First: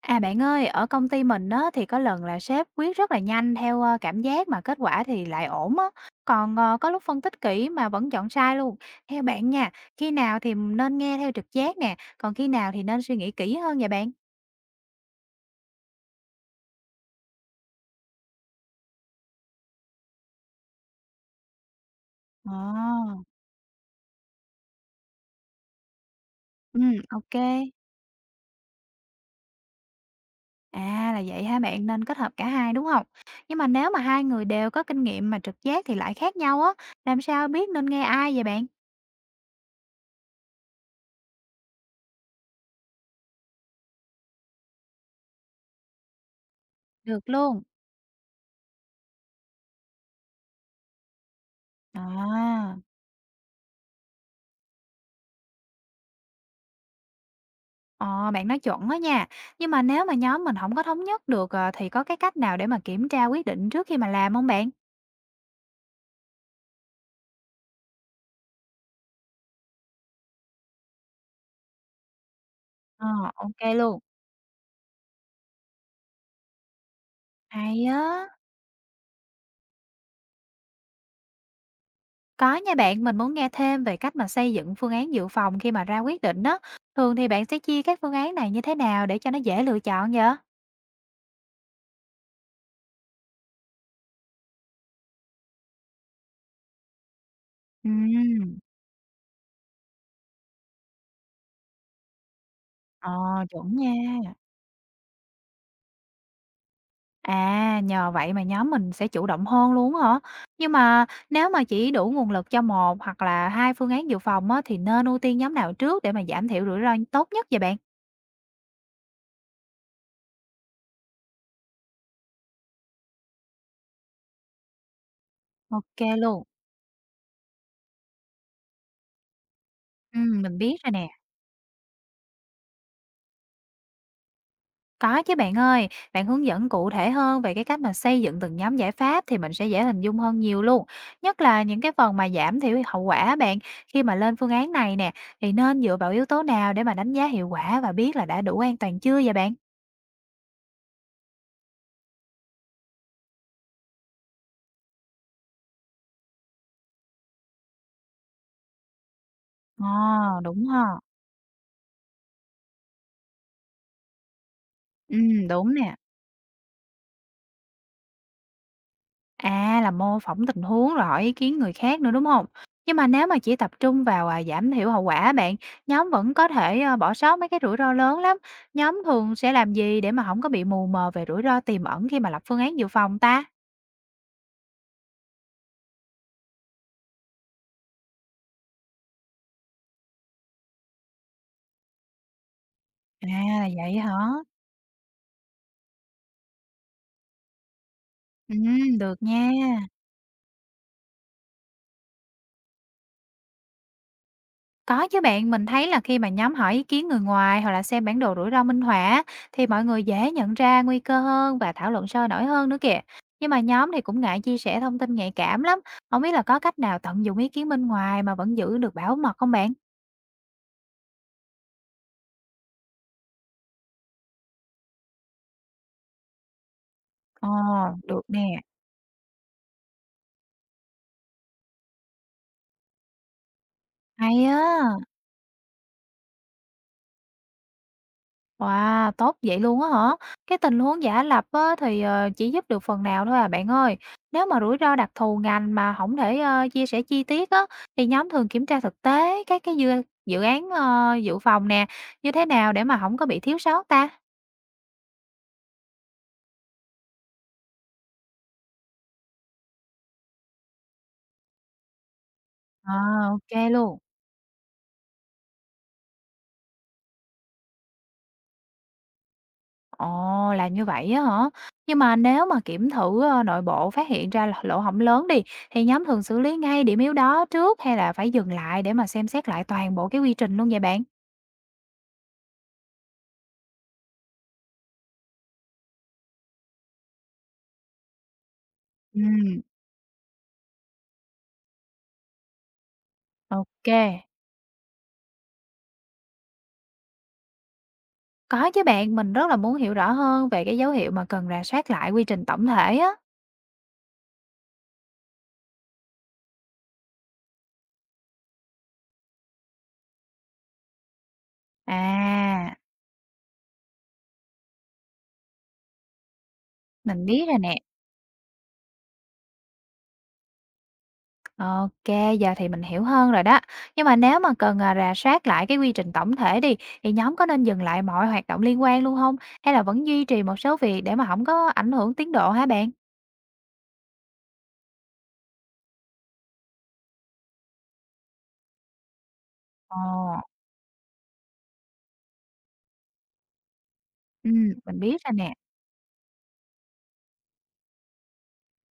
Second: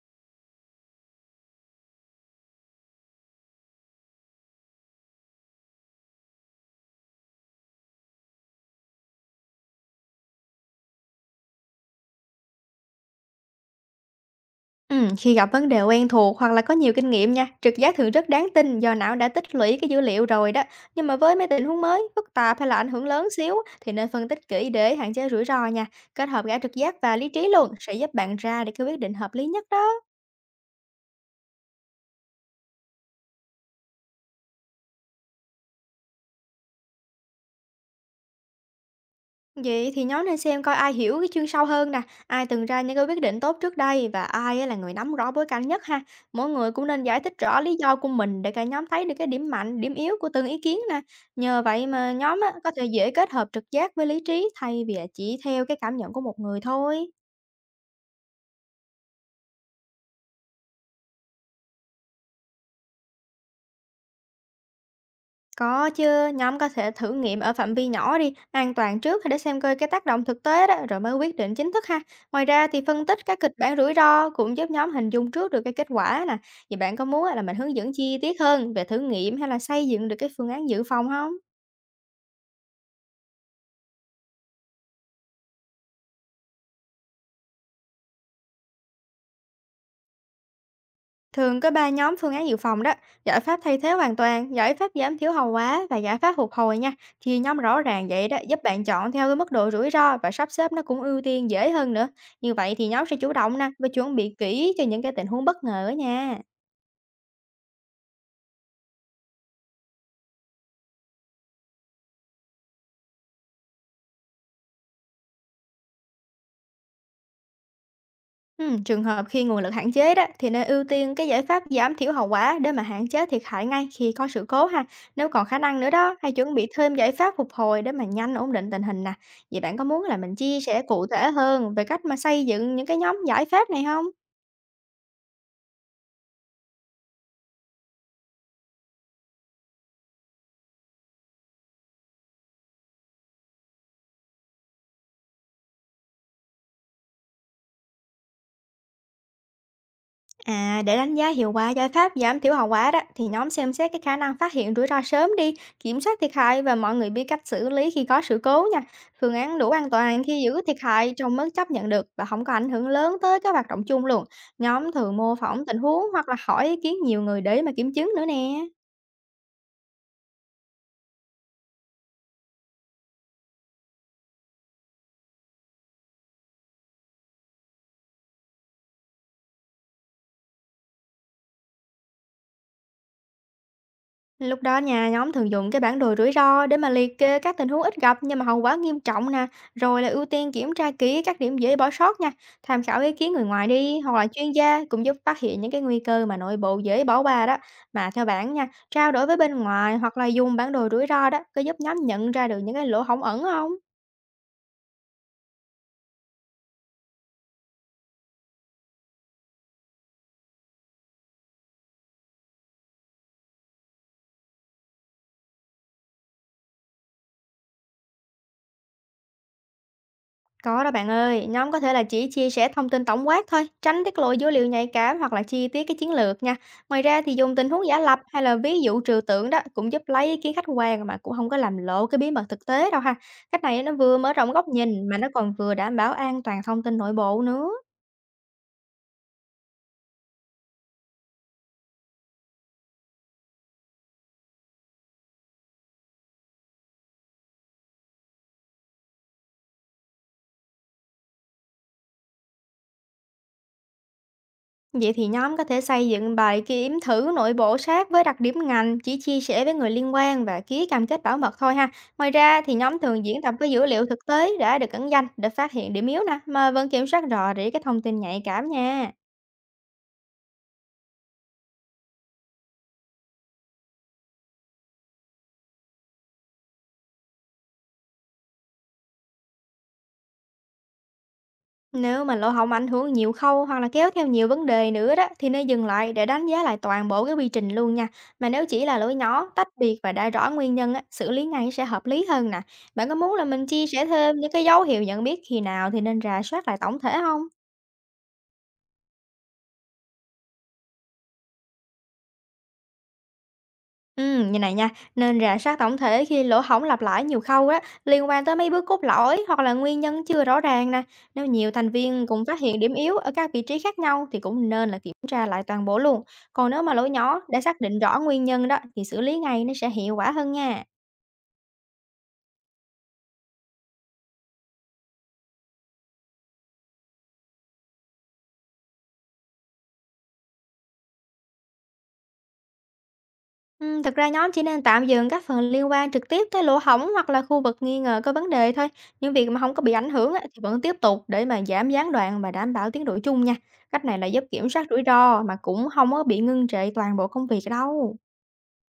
À, bạn ơi, ở công ty mình đó thì có lần là sếp quyết rất là nhanh theo, cảm giác mà kết quả thì lại ổn á, còn, có lúc phân tích kỹ mà vẫn chọn sai luôn. Theo bạn nha, khi nào thì nên nghe theo trực giác nè, còn khi nào thì nên suy nghĩ kỹ hơn vậy bạn? Khi gặp vấn đề quen thuộc hoặc là có nhiều kinh nghiệm nha, trực giác thường rất đáng tin do não đã tích lũy cái dữ liệu rồi đó. Nhưng mà với mấy tình huống mới, phức tạp hay là ảnh hưởng Ờ, lớn xíu thì nên phân tích kỹ để hạn chế rủi ro nha. Kết hợp cả trực giác và lý ok. trí luôn sẽ giúp bạn ra được cái quyết định hợp lý nhất đó. À, là vậy hả bạn, nên kết hợp cả hai, đúng không? Nhưng mà nếu mà hai người đều có kinh nghiệm mà trực giác thì lại khác nhau á, làm sao biết nên nghe ai vậy bạn? Vậy thì nhóm nên xem coi ai hiểu cái chương sâu hơn nè, ai từng ra những cái quyết định tốt trước đây và ai á là người nắm rõ bối cảnh nhất ha. Mỗi người cũng nên giải Được thích rõ luôn. lý do của mình để cả nhóm thấy được cái điểm mạnh, điểm yếu của từng ý kiến nè. Nhờ vậy mà nhóm á, có À. thể dễ kết hợp trực giác với lý trí thay vì là chỉ theo cái cảm nhận của một người thôi. Ờ, bạn nói chuẩn đó nha. Nhưng mà nếu mà nhóm mình không có thống nhất được, thì có cái cách nào để mà kiểm tra quyết định trước khi mà làm không bạn? Có chứ, nhóm có thể thử nghiệm ở phạm vi nhỏ đi, an toàn trước để xem coi cái tác động thực tế đó rồi mới quyết định chính thức ha. Ngoài ra thì phân Ờ, tích các kịch ok bản rủi luôn. ro cũng giúp nhóm hình dung trước được cái kết quả nè. Vậy bạn có muốn á là mình hướng Hay dẫn chi á. tiết hơn về thử nghiệm hay là xây dựng được cái phương án dự phòng không? Có nha bạn, mình muốn nghe thêm về cách mà xây dựng phương án dự phòng khi mà ra quyết định đó. Thường thì bạn sẽ chia các phương án này như thế nào để cho nó dễ lựa chọn vậy? Thường có 3 nhóm phương án dự phòng đó, giải pháp thay thế hoàn toàn, giải pháp giảm thiểu hậu quả và giải pháp phục hồi nha. Chia nhóm rõ ràng vậy đó Ừ. giúp bạn chọn theo cái mức độ rủi ro và sắp xếp nó cũng ưu tiên dễ hơn nữa. Như vậy thì nhóm sẽ chủ Ờ, động nè chuẩn và chuẩn bị nha. kỹ cho những cái tình huống bất ngờ đó nha. À, nhờ vậy mà nhóm mình sẽ chủ động hơn luôn hả? Nhưng mà nếu mà chỉ đủ nguồn lực cho một hoặc là hai phương án dự phòng á, thì nên ưu tiên nhóm nào trước để mà giảm thiểu rủi ro tốt nhất vậy bạn? Trường hợp khi nguồn lực hạn chế đó thì nên ưu tiên cái giải pháp giảm thiểu hậu quả để mà hạn chế thiệt hại ngay khi có sự cố ha. Nếu còn khả năng nữa Ok đó, hay luôn. chuẩn bị thêm giải pháp phục hồi để mà nhanh ổn định tình hình nè. Vậy bạn có muốn là Ừ, mình mình chia biết sẻ rồi cụ nè. thể hơn về cách mà xây dựng những cái nhóm giải pháp này không? Có chứ bạn ơi, bạn hướng dẫn cụ thể hơn về cái cách mà xây dựng từng nhóm giải pháp thì mình sẽ dễ hình dung hơn nhiều luôn. Nhất là những cái phần mà giảm thiểu hậu quả bạn, khi mà lên phương án này nè, thì nên dựa vào yếu tố nào để mà đánh giá hiệu quả và biết là đã đủ an toàn chưa vậy bạn? À, để đánh giá hiệu quả giải pháp giảm thiểu hậu quả đó thì nhóm xem xét cái khả năng phát hiện rủi ro sớm đi, kiểm soát thiệt hại và mọi người biết cách xử lý khi có sự cố nha. Phương án đủ Ồ, an toàn khi giữ đúng thiệt ha. hại trong mức chấp nhận được và không có ảnh hưởng lớn tới các hoạt động chung luôn. Nhóm thường mô phỏng Đúng tình nè. huống hoặc là hỏi ý kiến nhiều người để mà kiểm chứng nữa nè. À, là mô phỏng tình huống rồi hỏi ý kiến người khác nữa, đúng không? Nhưng mà nếu mà chỉ tập trung vào, à, giảm thiểu hậu quả bạn, nhóm vẫn có thể, bỏ sót mấy cái rủi ro lớn lắm. Nhóm thường sẽ làm gì để mà không có bị mù mờ về rủi ro tiềm ẩn khi mà lập phương án dự phòng ta? Lúc đó nha, nhóm thường dùng cái bản đồ rủi ro để mà liệt kê các tình huống ít gặp nhưng mà hậu quả nghiêm trọng nè, rồi là ưu tiên kiểm tra kỹ các điểm dễ bỏ sót nha, tham khảo ý À, kiến người ngoài là vậy đi hả? hoặc là chuyên gia cũng giúp phát hiện những cái nguy cơ mà nội bộ dễ bỏ qua đó. Mà theo bạn nha, trao Được đổi với bên nha. ngoài hoặc là dùng bản đồ rủi ro đó có giúp nhóm nhận ra được những cái lỗ hổng ẩn không? Có chứ bạn, mình thấy là khi mà nhóm hỏi ý kiến người ngoài hoặc là xem bản đồ rủi ro minh họa á, thì mọi người dễ nhận ra nguy cơ hơn và thảo luận sôi nổi hơn nữa kìa. Nhưng mà nhóm thì cũng ngại chia sẻ thông tin nhạy cảm lắm. Không biết là có cách nào tận dụng ý kiến bên ngoài mà vẫn giữ được bảo mật không bạn? Có đó bạn ơi, nhóm có thể là chỉ chia sẻ thông tin tổng quát thôi, tránh tiết lộ dữ liệu nhạy cảm hoặc là chi tiết cái chiến lược nha. Ngoài ra thì Ồ, dùng tình huống giả lập được nè. hay là ví dụ trừu tượng đó cũng giúp lấy ý kiến khách quan mà cũng không có làm lộ cái bí mật thực tế đâu ha. Cách này nó vừa mở Hay rộng góc á. nhìn mà nó còn vừa đảm bảo an toàn thông tin nội bộ nữa. Wow, tốt vậy luôn á hả? Cái tình huống giả lập á, thì chỉ giúp được phần nào thôi à bạn ơi. Nếu mà rủi ro đặc thù ngành mà không thể chia sẻ chi tiết á, thì nhóm thường kiểm tra thực tế các cái dự án dự phòng nè như thế nào để mà không có bị thiếu sót ta? Vậy thì nhóm có thể xây dựng bài kiểm thử nội bộ sát với đặc điểm ngành, chỉ chia sẻ với người liên quan và ký cam kết bảo mật thôi ha. Ngoài ra thì À, nhóm thường diễn ok tập với dữ luôn. liệu thực tế đã được ẩn danh để phát hiện điểm yếu nè, mà vẫn kiểm soát rõ rỉ cái thông tin nhạy cảm nha. Ồ, là như vậy á hả? Nhưng mà nếu mà kiểm thử nội bộ phát hiện ra là lỗ hổng lớn đi, thì nhóm thường xử lý ngay điểm yếu đó trước hay là phải dừng lại để mà xem xét lại toàn bộ cái quy trình luôn vậy bạn? Nếu mà lỗ hổng ảnh hưởng nhiều khâu hoặc là kéo theo nhiều vấn đề nữa đó thì nên dừng lại để đánh giá lại toàn bộ cái quy trình luôn nha. Mà nếu chỉ là lỗi Ừ. nhỏ, tách biệt và đã rõ nguyên nhân á, xử lý ngay sẽ hợp lý hơn nè. Bạn có muốn là mình chia sẻ OK, thêm những cái dấu hiệu nhận biết khi nào thì nên rà soát lại tổng thể không? có chứ bạn, mình rất là muốn hiểu rõ hơn về cái dấu hiệu mà cần rà soát lại quy trình tổng thể á. Như này nha, nên rà soát tổng thể khi lỗ hổng lặp lại nhiều khâu á, liên quan tới mấy bước cốt lõi hoặc là nguyên nhân chưa rõ ràng nè. Nếu nhiều thành viên cùng phát À, hiện điểm yếu ở các vị trí khác nhau thì cũng nên là kiểm tra lại toàn bộ luôn. Còn nếu mà lỗi mình nhỏ biết rồi đã nè. xác định rõ nguyên nhân đó thì xử lý ngay nó sẽ hiệu quả hơn nha. OK, giờ thì mình hiểu hơn rồi đó. Nhưng mà nếu mà cần, à, rà soát lại cái quy trình tổng thể đi, thì nhóm có nên dừng lại mọi hoạt động liên quan luôn không? Hay là vẫn duy trì một số việc để mà không có ảnh hưởng tiến độ hả bạn? Thực ra nhóm chỉ nên tạm dừng các phần liên quan trực tiếp tới lỗ hổng hoặc là khu vực nghi ngờ có vấn đề thôi. Những việc mà không có bị Ồ, ảnh hưởng á, thì vẫn tiếp tục để mà giảm gián đoạn và đảm bảo tiến độ chung nha. Cách này là giúp kiểm soát mình rủi biết rồi ro nè. mà cũng không có bị ngưng trệ toàn bộ công việc đâu.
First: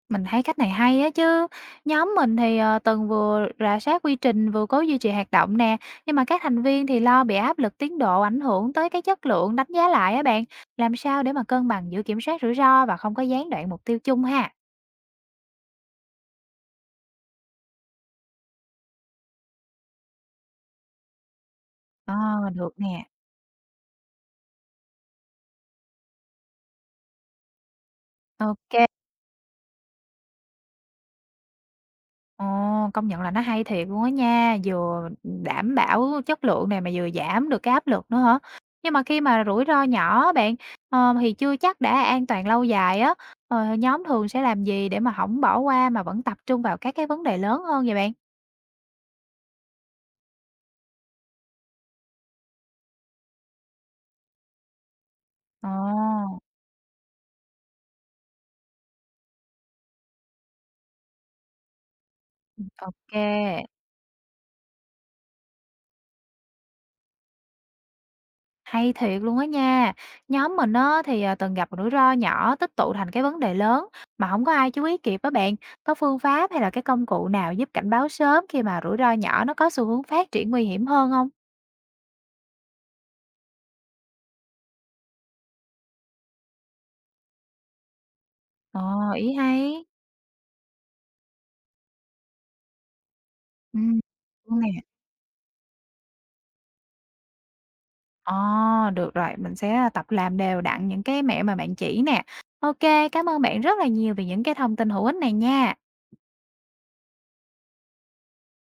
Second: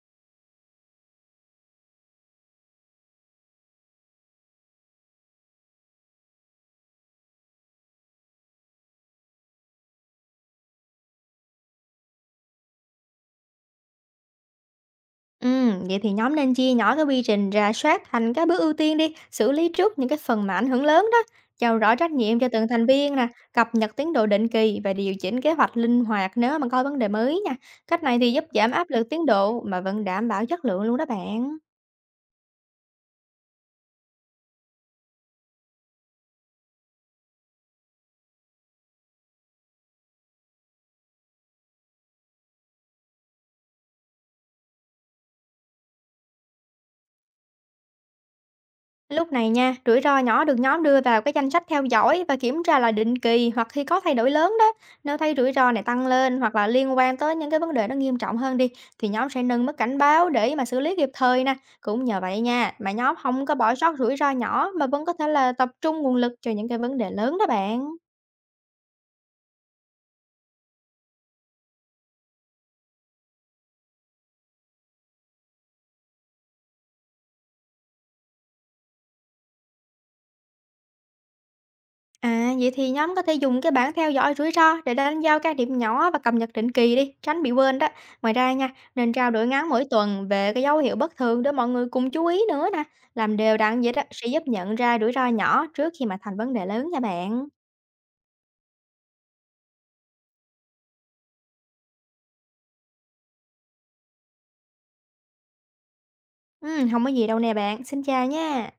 Mình thấy cách này hay á chứ. Nhóm mình thì, từng vừa rà soát quy trình, vừa cố duy trì hoạt động nè, nhưng mà các thành viên thì lo bị áp lực tiến độ ảnh hưởng tới cái chất lượng đánh giá lại á bạn. Làm sao để mà cân bằng giữa kiểm soát rủi ro và không có gián đoạn mục tiêu chung ha? Vậy thì nhóm nên chia nhỏ cái quy trình rà soát thành các bước ưu tiên đi, xử lý trước những cái phần mà ảnh hưởng lớn đó, giao rõ trách Ờ, nhiệm cho từng được thành nè. viên nè, cập nhật tiến độ định kỳ và điều chỉnh kế hoạch linh hoạt nếu mà có vấn đề mới nha. Cách này thì giúp giảm OK. áp lực tiến độ mà vẫn đảm bảo chất lượng luôn đó bạn. Ồ, công nhận là nó hay thiệt luôn á nha, vừa đảm bảo chất lượng này mà vừa giảm được cái áp lực nữa hả? Nhưng mà khi mà rủi ro nhỏ bạn, thì chưa chắc đã an toàn lâu dài á, nhóm thường sẽ làm gì để mà không bỏ qua mà vẫn tập trung vào các cái vấn đề lớn hơn vậy bạn? Lúc này nha, rủi ro nhỏ được nhóm đưa vào cái danh sách theo dõi và kiểm tra lại định kỳ hoặc khi có thay đổi lớn đó. Nếu thấy rủi ro này tăng Ồ, lên hoặc là liên quan tới những cái vấn đề nó nghiêm trọng hơn đi thì nhóm sẽ nâng mức cảnh báo để mà xử lý kịp thời nè. Cũng nhờ vậy nha, mà ok. nhóm không có bỏ sót rủi ro nhỏ mà vẫn có thể là tập trung nguồn lực cho những cái vấn đề lớn đó bạn. Hay thiệt luôn á nha. Nhóm mình á thì, à, từng gặp rủi ro nhỏ tích tụ thành cái vấn đề lớn mà không có ai chú ý kịp á bạn. Có phương pháp hay là cái công cụ nào giúp cảnh báo sớm khi mà rủi ro nhỏ nó có xu hướng phát triển nguy hiểm hơn không? À, vậy thì nhóm có thể dùng cái bảng theo dõi rủi ro để đánh dấu các điểm nhỏ và cập nhật định kỳ đi, tránh bị quên đó. Ngoài ra nha, Ờ, nên trao ý đổi ngắn mỗi hay. tuần về cái dấu hiệu bất thường để mọi người cùng chú ý nữa nè. Làm đều đặn vậy Ừm, đó sẽ giúp luôn nè. nhận ra rủi ro nhỏ trước khi mà thành vấn đề lớn nha bạn. Ờ, được rồi, mình sẽ tập làm đều đặn những cái mẹo mà bạn chỉ nè. Ok, cảm ơn bạn rất là nhiều vì những cái thông tin hữu ích này nha. Ừ, không có gì đâu nè bạn. Xin chào nha.